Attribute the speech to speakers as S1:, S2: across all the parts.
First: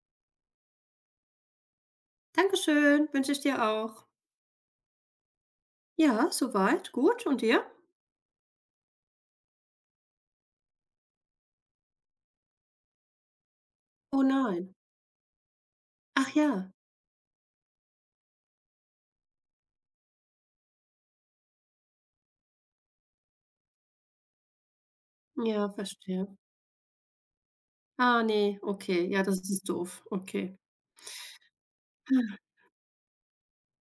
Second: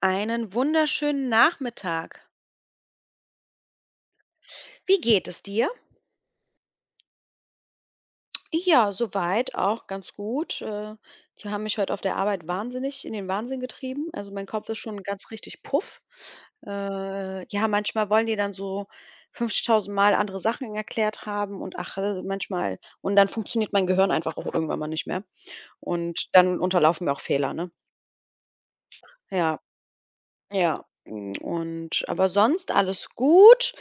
S1: Einen wunderschönen Nachmittag.
S2: Dankeschön, wünsche ich dir auch.
S1: Wie geht es dir?
S2: Ja, soweit, gut. Und dir?
S1: Ja, soweit auch ganz gut. Die haben mich heute auf der Arbeit wahnsinnig in den Wahnsinn getrieben.
S2: Oh
S1: Also mein Kopf
S2: nein.
S1: ist schon ganz richtig puff.
S2: Ach ja.
S1: Ja, manchmal wollen die dann so 50.000 Mal andere Sachen erklärt haben und ach, manchmal und dann funktioniert mein Gehirn einfach auch irgendwann mal nicht mehr.
S2: Ja,
S1: Und
S2: verstehe.
S1: dann unterlaufen mir auch Fehler, ne?
S2: Ah, nee, okay. Ja, das
S1: Ja,
S2: ist doof. Okay.
S1: ja. Und aber sonst alles gut.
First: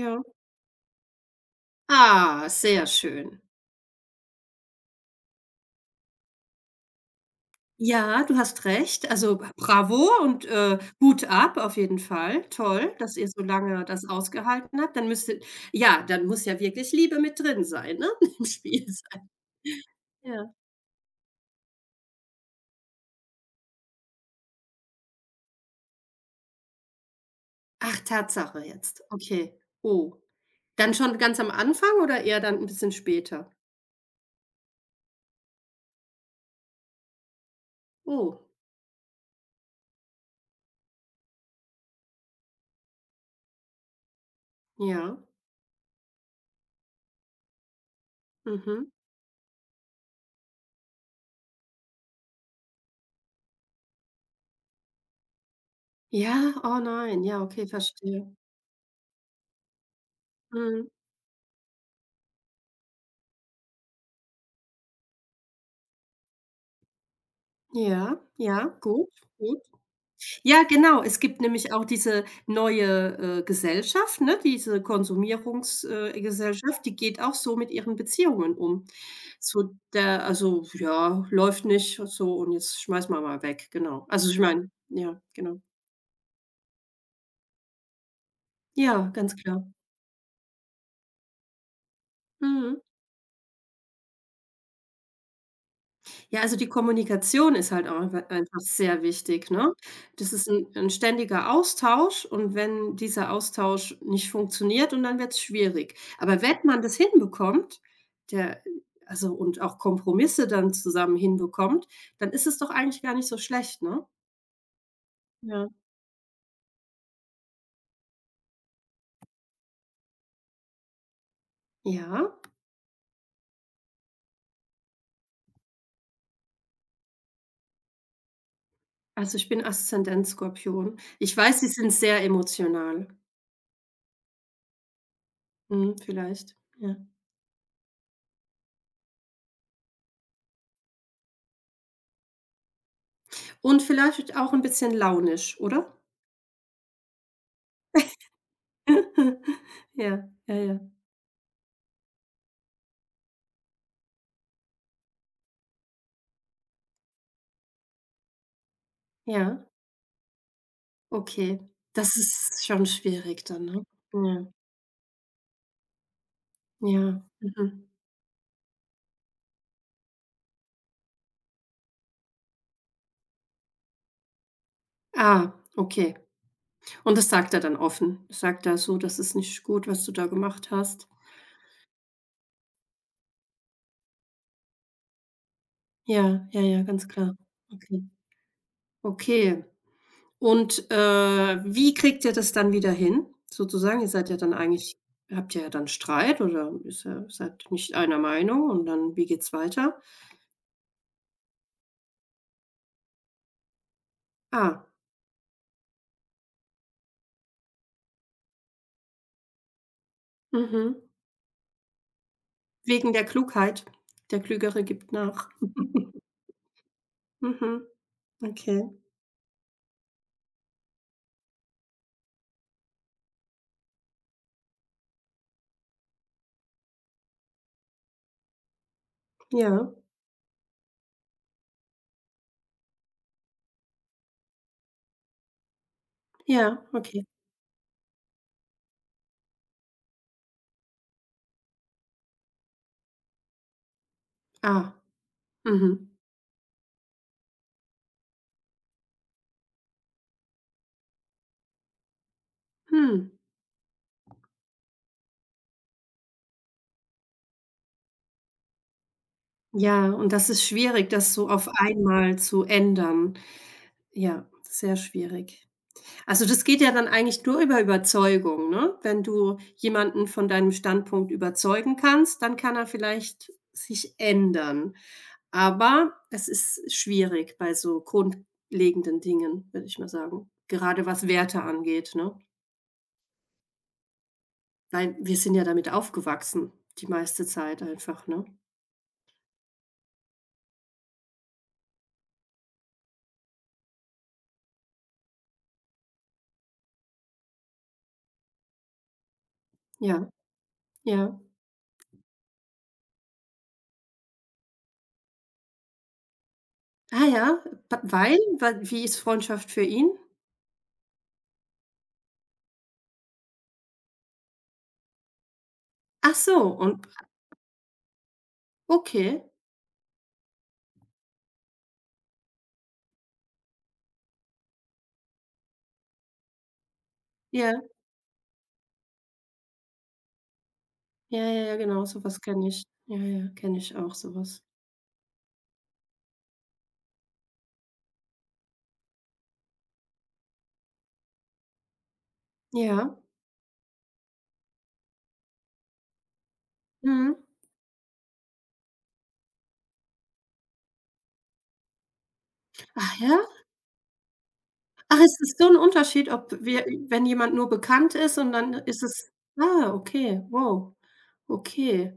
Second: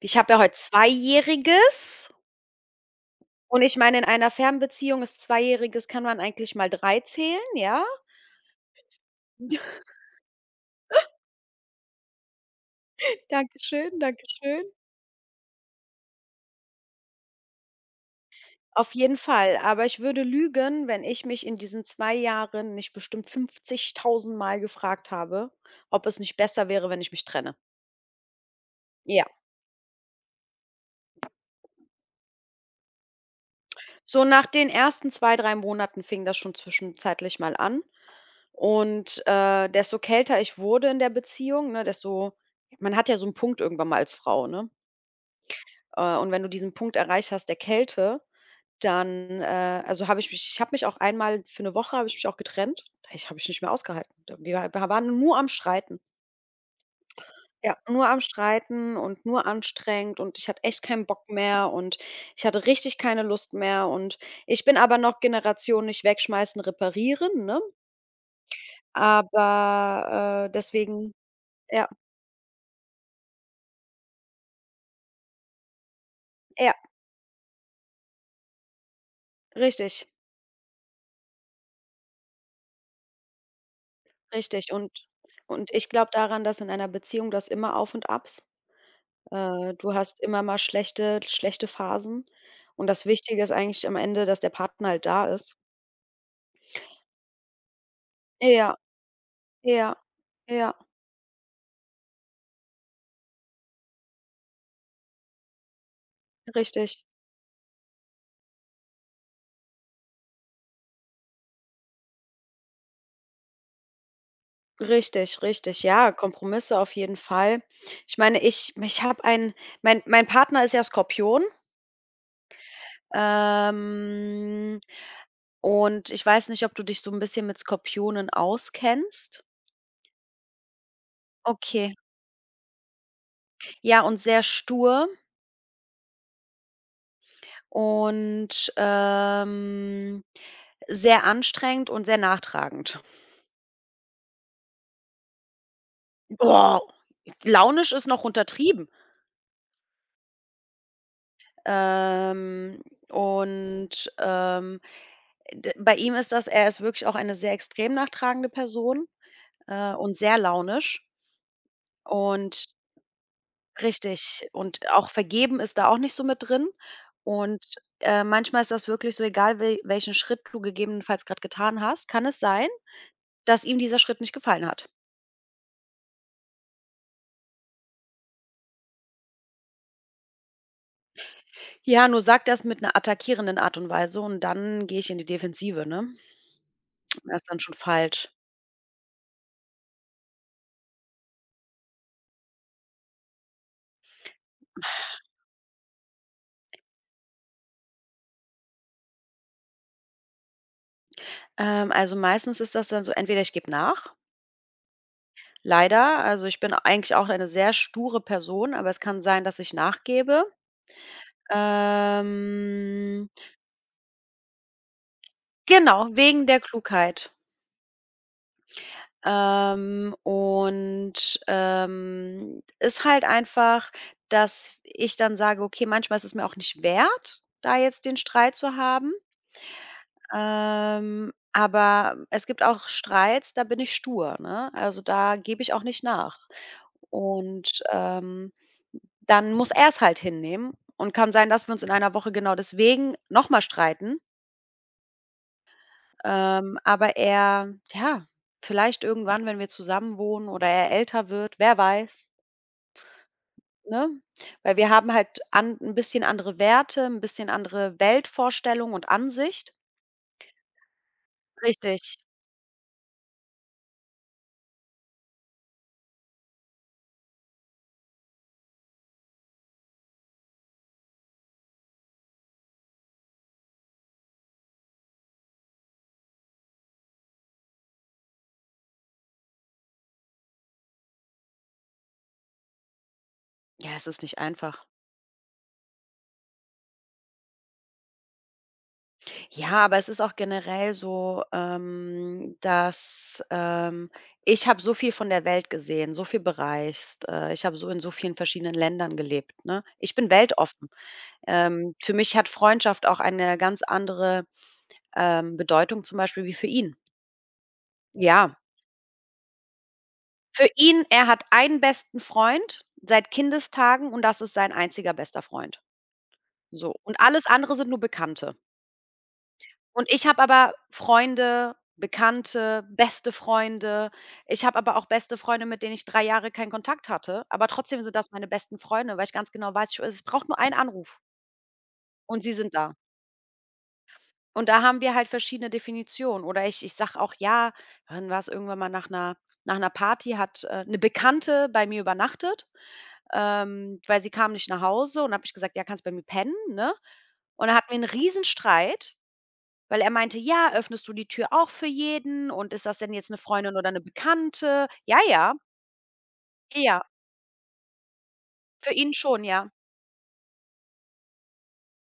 S1: Ich habe ja heute Zweijähriges.
S2: Ah, sehr schön.
S1: Und ich meine, in einer Fernbeziehung ist Zweijähriges kann man eigentlich mal 3 zählen, ja?
S2: Ja, du hast recht. Also, bravo und, Hut ab auf jeden Fall. Toll, dass ihr so lange
S1: Dankeschön,
S2: das
S1: dankeschön.
S2: ausgehalten habt. Dann muss ja wirklich Liebe mit drin sein, ne, im Spiel
S1: Auf jeden
S2: sein.
S1: Fall, aber ich würde
S2: Ja.
S1: lügen, wenn ich mich in diesen 2 Jahren nicht bestimmt 50.000 Mal gefragt habe, ob es nicht besser wäre, wenn ich mich trenne.
S2: Ach, Tatsache jetzt.
S1: Ja.
S2: Okay. Oh. Dann schon ganz am Anfang oder eher dann 'n bisschen später?
S1: So nach den ersten 2, 3 Monaten fing das schon zwischenzeitlich mal an
S2: Oh,
S1: und desto kälter ich wurde in der Beziehung, ne, desto man hat ja so einen Punkt irgendwann mal als Frau, ne?
S2: ja.
S1: Und wenn du diesen Punkt erreicht hast der Kälte.
S2: Mhm.
S1: Dann, also, habe ich mich ich habe mich auch einmal für eine Woche habe ich mich auch getrennt. Ich habe ich nicht mehr ausgehalten. Da wir waren nur am Streiten.
S2: Ja, oh nein. Ja, okay,
S1: Ja, nur am
S2: verstehe.
S1: Streiten und nur anstrengend und ich hatte echt
S2: Mhm.
S1: keinen Bock mehr und ich hatte richtig keine Lust mehr und ich bin aber noch Generation nicht wegschmeißen, reparieren, ne?
S2: Ja, ja, gut, gut.
S1: Aber,
S2: Ja, genau.
S1: deswegen
S2: Es gibt nämlich auch
S1: ja,
S2: diese neue, Gesellschaft, ne, diese Konsumierungs
S1: ja,
S2: Gesellschaft, die geht auch so mit ihren Beziehungen um. So,
S1: richtig,
S2: der also, ja, läuft nicht so und jetzt schmeißen wir mal weg, genau. Also, ich meine,
S1: richtig. Und
S2: ja, genau.
S1: und ich glaube daran, dass in einer Beziehung das immer Auf und Abs.
S2: Ja, ganz klar.
S1: Du hast immer mal schlechte Phasen
S2: Mhm.
S1: und das Wichtige ist eigentlich am Ende, dass der Partner halt da ist.
S2: Ja, also die Kommunikation ist halt auch einfach
S1: Ja,
S2: sehr wichtig, ne?
S1: ja,
S2: Das ist ein
S1: ja,
S2: 'n ständiger Austausch, und wenn dieser Austausch nicht funktioniert, und dann wird's schwierig. Aber wenn man das
S1: richtig,
S2: hinbekommt, der also und auch Kompromisse dann zusammen hinbekommt, dann ist es doch eigentlich gar nicht so schlecht, ne?
S1: richtig,
S2: Ja.
S1: richtig. Ja, Kompromisse auf jeden Fall. Ich meine, ich habe einen mein Partner ist ja Skorpion,
S2: Ja,
S1: ähm, und ich weiß nicht, ob du dich so ein bisschen mit Skorpionen
S2: also
S1: auskennst?
S2: ich bin Aszendent Skorpion. Ich weiß, sie sind
S1: Okay.
S2: sehr emotional.
S1: Ja, und sehr stur
S2: Mhm, vielleicht, ja.
S1: und, sehr anstrengend und sehr nachtragend.
S2: Und vielleicht auch ein bisschen launisch, oder?
S1: Oh, launisch ist noch untertrieben.
S2: Ja, ja, ja.
S1: Ähm, und, ähm, d Bei ihm ist das er ist wirklich auch eine sehr extrem nachtragende Person,
S2: Ja,
S1: und sehr launisch
S2: okay. Das ist
S1: und
S2: schon schwierig dann, ne?
S1: richtig.
S2: Ja,
S1: Und auch vergeben ist da auch nicht so mit drin.
S2: ja,
S1: Und,
S2: mhm.
S1: manchmal ist das wirklich so egal, welchen Schritt du gegebenenfalls gerade getan hast, kann es sein, dass ihm dieser Schritt nicht gefallen hat.
S2: Ah, okay. Und das sagt er dann offen? Sagt er so: „Das ist nicht gut, was du da gemacht hast?“
S1: Ja, nur sag das mit 'ner attackierenden Art und Weise und dann gehe ich in die Defensive, ne?
S2: Ja, ja, ja, ganz klar.
S1: Das ist dann schon
S2: Okay.
S1: falsch.
S2: Okay. Und, wie kriegt ihr das dann wieder hin, sozusagen? Ihr seid ja dann eigentlich habt ihr ja dann Streit oder ist ja seid nicht einer Meinung, und dann wie geht's weiter?
S1: Also, meistens ist das dann so, entweder ich gebe nach,
S2: Ah,
S1: leider. Also, ich bin eigentlich auch eine sehr sture Person, aber es kann sein, dass ich nachgebe.
S2: mhm. Wegen der
S1: Ähm,
S2: Klugheit. Der Klügere gibt nach.
S1: genau, wegen der Klugheit.
S2: Mhm. Okay.
S1: Und ist halt einfach, dass ich dann sage: „Okay, manchmal ist es mir auch nicht wert, da jetzt den Streit zu haben.“
S2: Ja.
S1: Aber es gibt auch Streits, da bin ich stur, ne? Also, da gebe ich auch nicht nach.
S2: Ja, okay.
S1: Und, dann muss er es halt hinnehmen und kann sein, dass wir uns in einer Woche genau deswegen nochmal streiten.
S2: Ah. Mhm.
S1: Ähm, aber er ja, vielleicht irgendwann, wenn wir zusammen wohnen oder er älter wird, wer weiß,
S2: Hm.
S1: ne? Weil wir haben halt an 'n bisschen andere Werte, ein bisschen andere Weltvorstellung und Ansicht.
S2: Ja, und das ist schwierig, das so auf
S1: Richtig.
S2: einmal zu ändern. Ja, sehr schwierig. Also, das geht ja dann eigentlich nur über Überzeugung, ne? Wenn du jemanden von deinem Standpunkt überzeugen kannst, dann kann er vielleicht sich ändern. Aber es ist schwierig bei so grundlegenden Dingen, würde ich mal sagen. Gerade was Werte angeht, ne?
S1: Ja, es ist nicht einfach.
S2: Weil wir sind ja damit aufgewachsen, die meiste Zeit einfach, ne?
S1: Ja, aber es ist auch generell so, ich habe so viel von der Welt gesehen, so viel bereist. Ich habe so in so vielen verschiedenen Ländern gelebt, ne? Ich
S2: Ja,
S1: bin weltoffen.
S2: ja.
S1: Für mich hat Freundschaft auch eine ganz andere, Bedeutung zum Beispiel wie für ihn.
S2: Ah ja, b weil?
S1: Ja,
S2: Wa wie ist Freundschaft für ihn?
S1: für ihn er hat einen besten Freund seit Kindestagen und das ist sein einziger bester Freund.
S2: Ach so,
S1: So,
S2: und
S1: und alles andere sind nur Bekannte.
S2: okay,
S1: Und ich habe aber Freunde, Bekannte, beste Freunde. Ich habe aber auch beste Freunde, mit denen ich 3 Jahre keinen Kontakt hatte, aber
S2: ja.
S1: trotzdem sind das meine besten Freunde, weil ich ganz genau weiß, ich es braucht nur einen Anruf
S2: Ja, ja, ja, genau, so was
S1: und sie
S2: kenne
S1: sind
S2: ich.
S1: da.
S2: Ja, ja, kenne ich auch so was.
S1: Und da haben wir halt verschiedene Definitionen oder ich sage auch: „Ja“. Dann war es irgendwann mal nach 'ner Party hat, 'ne Bekannte bei mir übernachtet,
S2: Ja,
S1: weil sie kam nicht nach Hause und habe ich gesagt: „Ja, kannst bei mir pennen“, ne?
S2: mhm.
S1: Und dann hatten wir einen Riesenstreit. Weil er meinte: „Ja, öffnest du die Tür auch für jeden und ist das denn
S2: Ach
S1: jetzt 'ne
S2: ja?
S1: Freundin oder 'ne Bekannte?“ Ja,
S2: Ach, es
S1: ja,
S2: ist so 'n Unterschied, ob wir,
S1: ja,
S2: wenn jemand nur bekannt ist, und dann
S1: für
S2: ist
S1: ihn
S2: es
S1: schon, ja.
S2: okay, wow, okay.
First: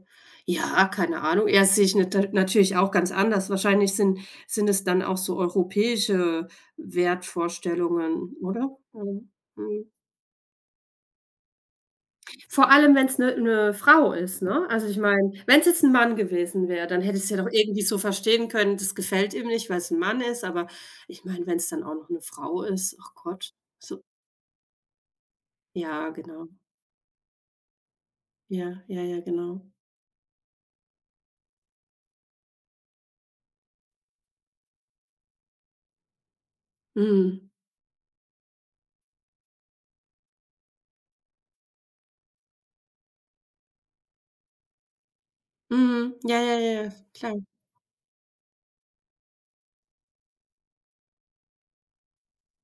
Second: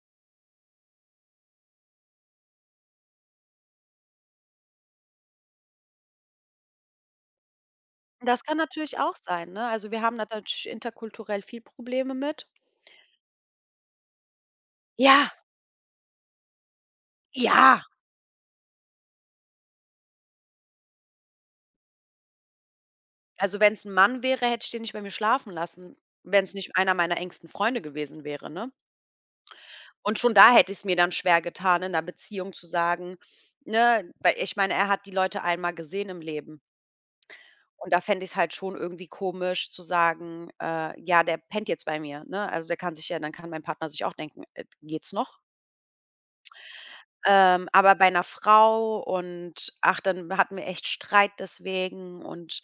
S2: Ja, keine Ahnung. Ja, das sehe ich natürlich auch ganz anders. Wahrscheinlich sind es dann auch so europäische Wertvorstellungen,
S1: Das kann
S2: oder?
S1: natürlich auch
S2: Mhm.
S1: sein, ne? Also,
S2: Mhm.
S1: wir haben da natürlich interkulturell viel Probleme mit.
S2: Vor allem, wenn's 'ne Frau ist, ne? Also, ich
S1: Ja,
S2: meine, wenn's jetzt 'n Mann gewesen wäre, dann hätte ich's ja doch
S1: ja.
S2: irgendwie so verstehen können, das gefällt ihm nicht, weil's 'n Mann ist, aber ich meine, wenn's dann auch noch 'ne Frau ist, ach Gott,
S1: Also, wenn's 'n
S2: so,
S1: Mann wäre, hätte ich den nicht bei mir schlafen lassen,
S2: ja, genau.
S1: wenn's nicht einer meiner engsten Freunde gewesen wäre, ne?
S2: Ja, ja, ja, genau.
S1: Und schon da hätte ich's mir dann schwer getan, in 'ner Beziehung zu sagen, ne? Weil ich meine, er hat die Leute einmal gesehen im Leben.
S2: Mhm.
S1: Und da fände ich es halt schon irgendwie komisch zu sagen: „Ja, der pennt jetzt bei mir“, ne? Also, der kann sich ja dann kann mein Partner sich auch denken: geht's noch?“
S2: Mhm. Ja, ja, ja, ja, klar.
S1: Aber bei einer Frau und dann hatten wir echt Streit deswegen und,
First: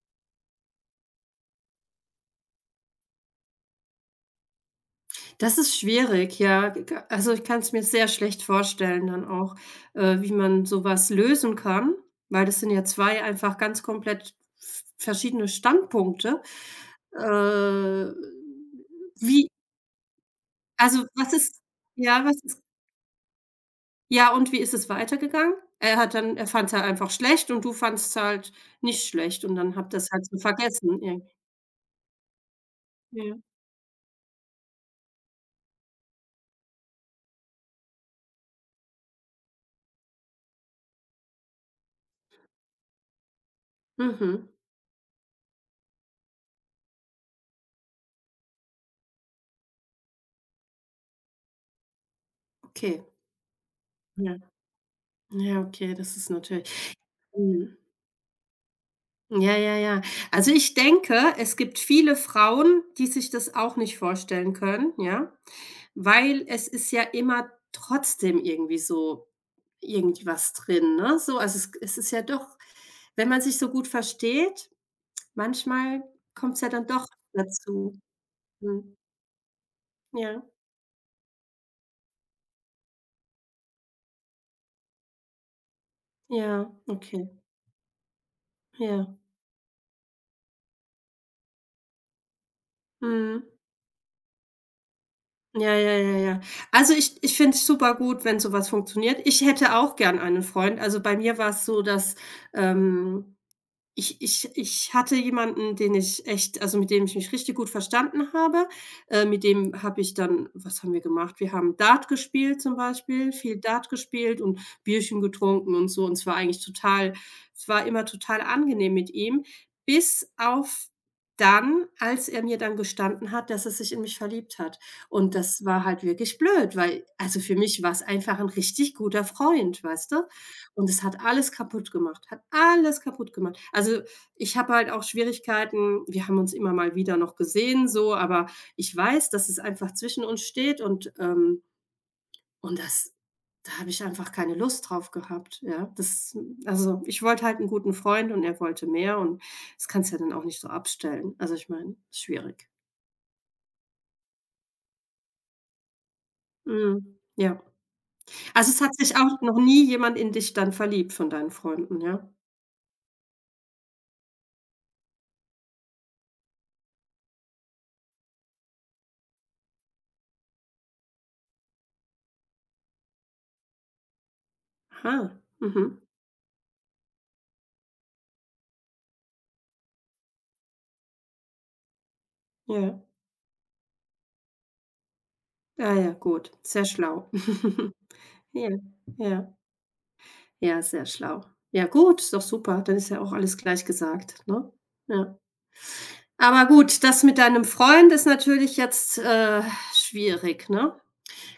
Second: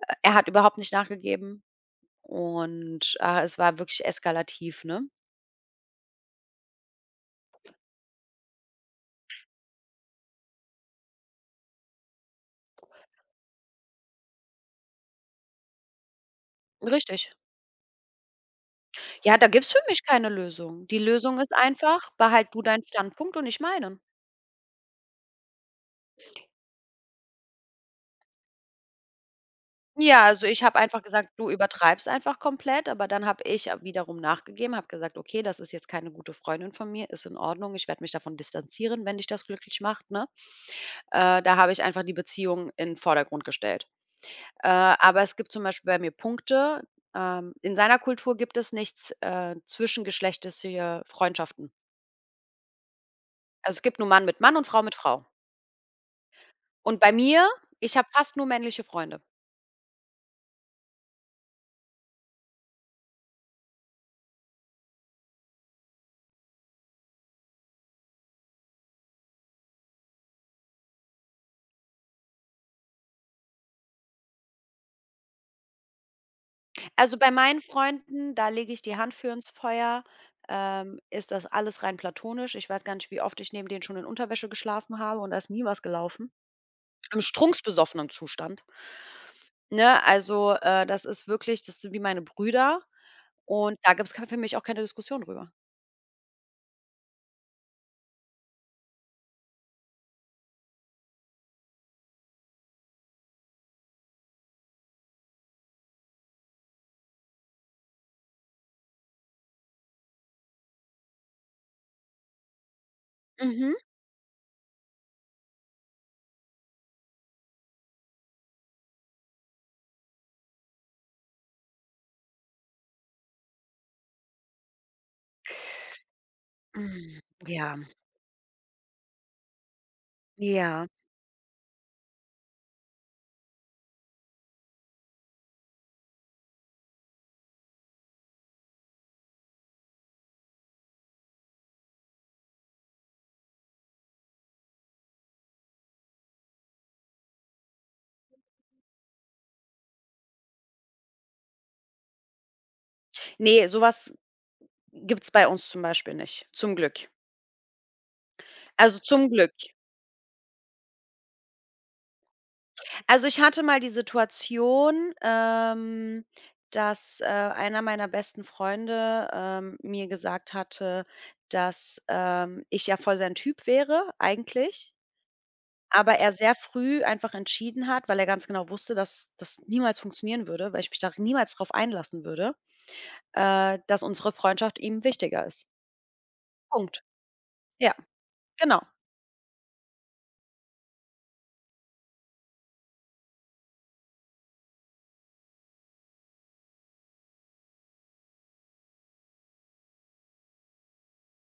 S1: er hat überhaupt nicht nachgegeben und, es war wirklich eskalativ, ne?
S2: Das ist schwierig, ja. G Also, ich kann es mir sehr schlecht vorstellen dann auch, wie man sowas lösen kann, weil das sind ja 2 einfach ganz komplett v verschiedene Standpunkte. Äh,
S1: Richtig. Ja, da
S2: wie
S1: gibt's für mich keine Lösung. Die
S2: Also,
S1: Lösung ist einfach:
S2: was
S1: Behalt du
S2: ist,
S1: deinen Standpunkt und ich meinen.
S2: ja, und wie ist es weitergegangen? Er hat dann Er fand's halt einfach schlecht, und du fandst halt nicht schlecht, und dann habt ihr's
S1: Ja,
S2: halt so
S1: also ich habe
S2: vergessen,
S1: einfach
S2: irgend
S1: gesagt: „Du übertreibst einfach komplett“, aber dann
S2: ja.
S1: habe ich wiederum nachgegeben, habe gesagt: „Okay, das ist jetzt keine gute Freundin von mir, ist in Ordnung. Ich werde mich davon distanzieren, wenn dich das glücklich macht“, ne? Da habe ich einfach die Beziehung in den Vordergrund gestellt.
S2: Mhm,
S1: Äh, aber es gibt zum Beispiel bei mir Punkte, in seiner Kultur gibt es nichts, zwischengeschlechtliche Freundschaften.
S2: okay.
S1: Also, es gibt nur Mann
S2: Ja.
S1: mit Mann und Frau mit Frau.
S2: Ja, okay, das ist natürlich.
S1: Und bei mir
S2: Mhm.
S1: Ich habe fast nur männliche Freunde.
S2: Ja, ja, ja. Also, ich denke, es gibt viele Frauen, die sich das auch nicht vorstellen können, ja, weil es ist ja immer trotzdem irgendwie so irgendwas drin, ne? So, also, es ist ja doch, wenn man sich so gut versteht, manchmal kommt's ja dann doch
S1: Also, bei meinen
S2: dazu.
S1: Freunden, da lege ich die
S2: Mhm.
S1: Hand für ins Feuer,
S2: Ja,
S1: ist das alles rein platonisch. Ich weiß gar nicht, wie oft ich neben denen schon in Unterwäsche geschlafen habe und da ist nie was gelaufen.
S2: ja,
S1: Im
S2: okay,
S1: strunksbesoffenen Zustand,
S2: ja.
S1: ne? Also, das ist wirklich das sind wie meine Brüder
S2: Mhm.
S1: und da gibt es für mich auch keine Diskussion drüber.
S2: Ja, ja, ja, ja. Also, ich finde es super gut, wenn sowas funktioniert. Ich hätte auch gern einen Freund. Also, bei mir war es so, dass ähm ich hatte jemanden, den ich echt also, mit dem ich mich richtig gut verstanden habe. Mit dem habe ich dann was haben wir gemacht? Wir haben Dart gespielt zum Beispiel, viel
S1: Mhm.
S2: Dart gespielt und Bierchen getrunken und so, und es war immer total angenehm mit ihm, bis auf dann, als er mir dann gestanden hat, dass er sich in mich verliebt hat. Und das war halt wirklich blöd, weil
S1: Hm,
S2: also, für
S1: ja,
S2: mich war es einfach ein richtig guter Freund, weißt du?
S1: ja.
S2: Und es hat alles kaputt gemacht, hat alles kaputt gemacht. Also, ich habe halt auch Schwierigkeiten, wir haben uns immer mal wieder noch gesehen so, aber ich weiß, dass es einfach zwischen uns steht, und das da habe ich einfach keine Lust drauf gehabt, ja. Das Also, ich wollte halt einen guten Freund und er wollte mehr, und das kannst du ja dann auch nicht so abstellen. Also, ich meine, schwierig.
S1: Ne, sowas was gibt's bei uns zum Beispiel nicht, zum Glück.
S2: Mhm, ja. Also, es hat
S1: Also,
S2: sich
S1: zum
S2: auch
S1: Glück.
S2: noch nie jemand in dich dann verliebt von deinen Freunden, ja?
S1: Also, ich hatte mal die Situation, dass, einer meiner besten Freunde, mir gesagt hatte, dass, ich ja voll sein Typ wäre eigentlich,
S2: Aha, mhm,
S1: aber er sehr früh einfach entschieden hat, weil er ganz genau wusste, dass das niemals funktionieren würde, weil ich mich da niemals drauf einlassen würde,
S2: ja.
S1: dass unsere Freundschaft ihm wichtiger ist.
S2: Ah ja, gut, sehr
S1: Punkt.
S2: schlau.
S1: Ja,
S2: Ja,
S1: genau.
S2: ja, ja, sehr schlau. Ja gut, ist doch super, dann ist ja auch alles gleich gesagt, ne? Ja. Aber gut, das mit deinem Freund ist natürlich jetzt, schwierig, ne?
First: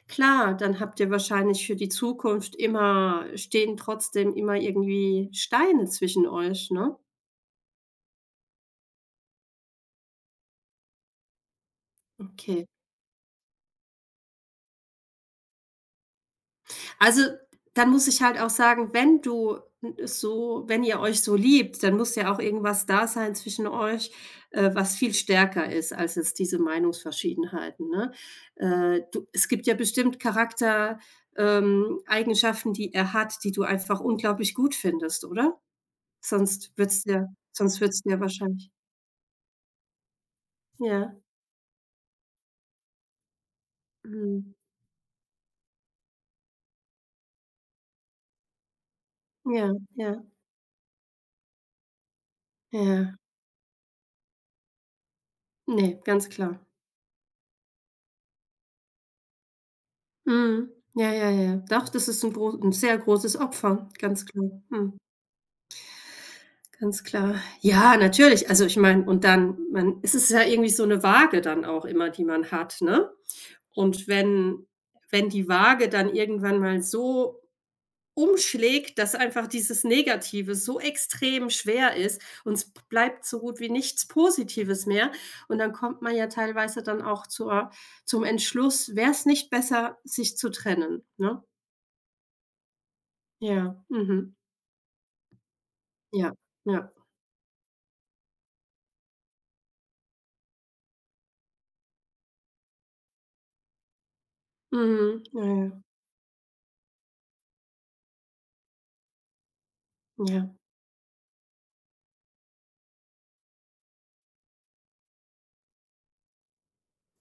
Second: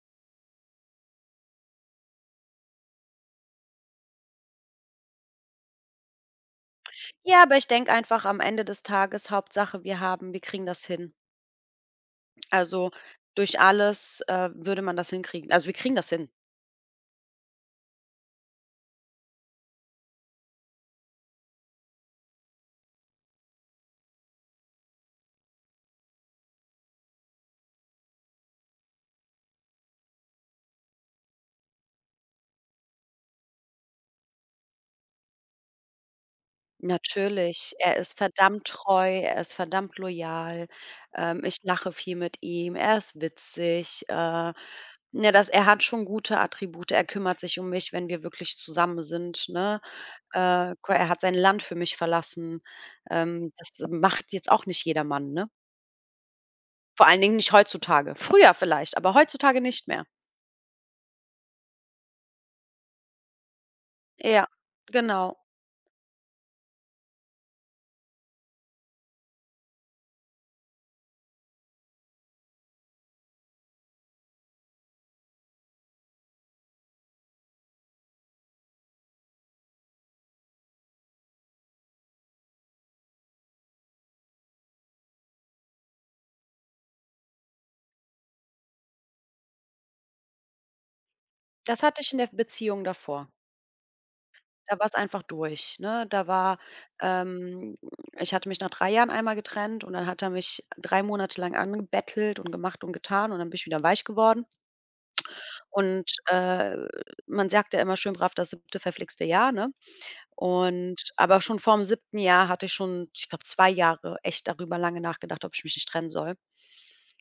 S2: Klar, dann habt ihr wahrscheinlich für die Zukunft immer stehen trotzdem immer irgendwie Steine zwischen euch, ne?
S1: Ja, aber ich denke einfach am Ende des Tages, Hauptsache, wir kriegen das hin.
S2: Okay.
S1: Also, durch alles, würde man das hinkriegen. Also, wir kriegen das hin.
S2: Also, dann muss ich halt auch sagen, wenn ihr euch so liebt, dann muss ja auch irgendwas da sein zwischen euch, was viel stärker ist als jetzt diese Meinungsverschiedenheiten, ne? Du Es gibt ja bestimmt Charakter Eigenschaften, die er hat, die du einfach unglaublich gut findest, oder? Sonst würde es dir
S1: Natürlich,
S2: sonst würde
S1: er
S2: es
S1: ist
S2: dir
S1: verdammt
S2: wahrscheinlich,
S1: treu, er ist verdammt loyal.
S2: ja,
S1: Ich lache viel mit ihm, er ist witzig.
S2: mhm.
S1: Ne, das er hat schon gute Attribute. Er kümmert sich um mich, wenn wir wirklich zusammen sind,
S2: Ja,
S1: ne?
S2: ja,
S1: Gu Er hat sein Land für mich verlassen.
S2: ja.
S1: Das macht jetzt auch nicht jedermann, ne?
S2: Ne, ganz klar.
S1: Vor allen Dingen nicht heutzutage. Früher vielleicht, aber heutzutage nicht mehr.
S2: Mhm. Ja, ja, ja. Doch, das ist ein gro 'n sehr großes Opfer, ganz klar.
S1: Ja,
S2: Mhm.
S1: genau.
S2: Ganz klar. Ja, natürlich. Also, ich meine, und dann man es ist ja irgendwie so eine Waage dann auch immer, die man hat, ne? Und wenn die Waage dann irgendwann mal so umschlägt, dass einfach dieses Negative so extrem schwer ist und es bleibt so gut wie nichts Positives mehr, und dann kommt man ja teilweise dann auch zur zum Entschluss: „Wäre es nicht besser, sich zu trennen“, ne?
S1: Das hatte ich in der Beziehung davor.
S2: Ja, mhm.
S1: Da war's einfach durch, ne? Da
S2: Ja,
S1: war
S2: ja.
S1: ähm, ich hatte mich nach 3 Jahren einmal getrennt und dann hat er mich 3 Monate lang angebettelt und gemacht und getan und dann bin ich wieder weich geworden.
S2: Mhm. Ja,
S1: Und, äh, man sagt ja immer schön brav das siebte verflixte Jahr, ne?
S2: ja,
S1: Und aber schon vorm siebten Jahr hatte ich schon, ich glaube, 2 Jahre echt darüber lange nachgedacht, ob ich mich nicht trennen soll,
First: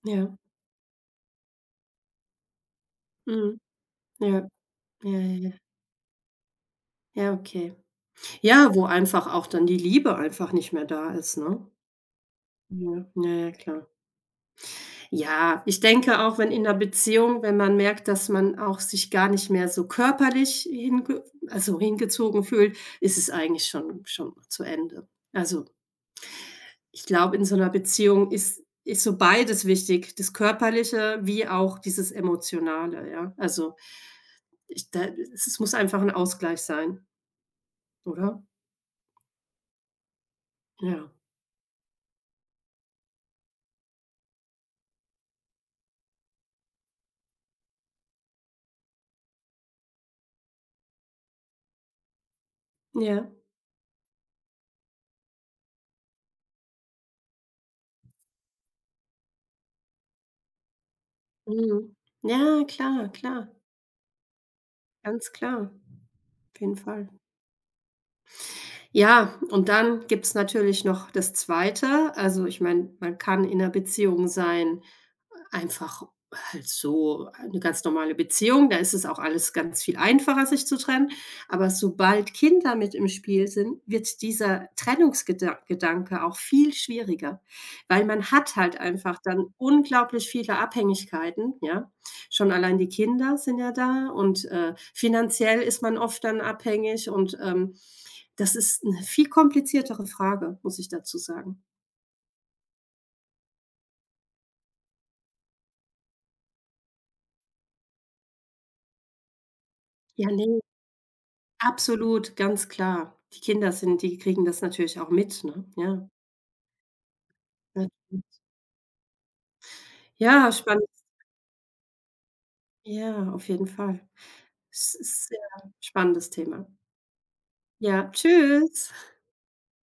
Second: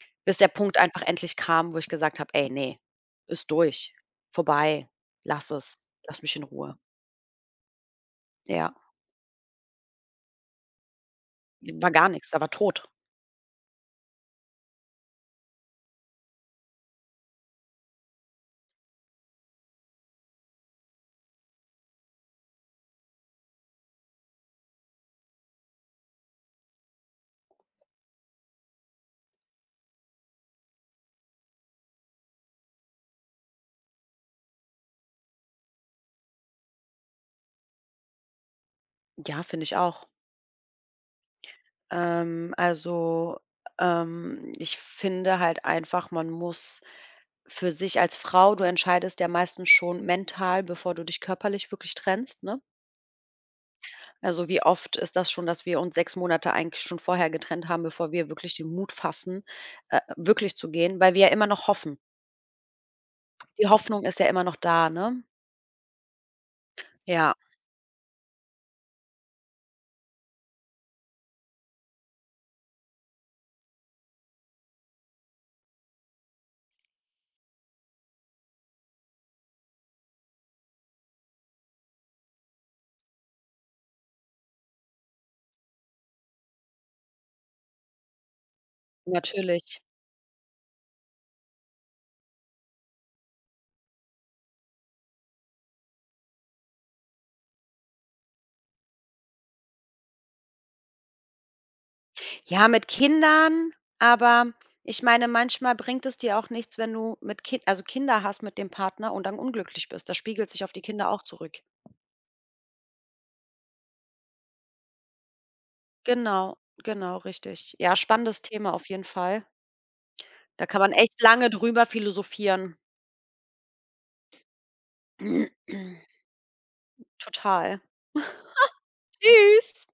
S2: ja, ja.
S1: bis der Punkt einfach endlich kam, wo ich gesagt habe: „Ey, ne, ist
S2: Mhm.
S1: durch,
S2: Ja,
S1: vorbei,
S2: ja, ja,
S1: lass
S2: ja.
S1: es, lass mich in Ruhe.“
S2: Ja, okay.
S1: Ja,
S2: Ja, wo einfach auch dann die Liebe einfach nicht mehr da ist, ne?
S1: war gar nix, da war tot.
S2: Ja, ja, ja, klar. Ja, ich denke auch, wenn in der Beziehung, wenn man merkt, dass man auch sich gar nicht mehr so körperlich hinge also, hingezogen fühlt, ist es eigentlich schon zu Ende. Also, ich glaube, in so einer Beziehung ist so beides wichtig, das Körperliche wie auch dieses Emotionale, ja? Also, ich da es muss einfach ein Ausgleich sein, oder?
S1: Ja, finde ich auch.
S2: Ja.
S1: Also, ich finde halt einfach, man muss für sich als Frau du entscheidest ja meistens schon mental, bevor du dich körperlich wirklich trennst, ne?
S2: Ja.
S1: Also, wie oft ist das schon, dass wir uns 6 Monate eigentlich schon vorher getrennt haben, bevor wir wirklich den Mut fassen, wirklich zu gehen, weil wir ja immer noch
S2: Mhm.
S1: hoffen.
S2: Ja, klar, klar,
S1: Die Hoffnung ist ja immer noch da, ne?
S2: ganz klar. Auf jeden Fall.
S1: Ja,
S2: Ja, und dann gibt's natürlich noch das Zweite. Also, ich meine, man kann in einer Beziehung sein, einfach halt so eine ganz normale Beziehung, da ist es auch alles ganz viel einfacher, sich zu trennen. Aber sobald Kinder mit im Spiel sind, wird dieser Trennungsgedanke auch viel schwieriger, weil man hat halt einfach dann
S1: natürlich.
S2: unglaublich viele Abhängigkeiten, ja? Schon allein die Kinder sind ja da und, finanziell ist man oft dann abhängig, und, das ist eine viel kompliziertere Frage, muss ich dazu sagen.
S1: Ja, mit Kindern, aber ich meine, manchmal bringt es dir auch nichts, wenn du mit Kind also Kinder hast mit dem Partner und dann unglücklich bist. Das
S2: Ja,
S1: spiegelt
S2: ne.
S1: sich auf die Kinder auch zurück.
S2: Absolut, ganz klar. Die Kinder sind die kriegen das natürlich auch mit, ne? Ja,
S1: Genau, genau, richtig. Ja, spannendes
S2: natürlich.
S1: Thema auf jeden Fall.
S2: Ja,
S1: Da kann
S2: spannend.
S1: man echt lange drüber philosophieren.
S2: Ja, auf jeden Fall. Es ist sehr spannendes Thema.
S1: Total.
S2: Ja, tschüss.
S1: Tschüss.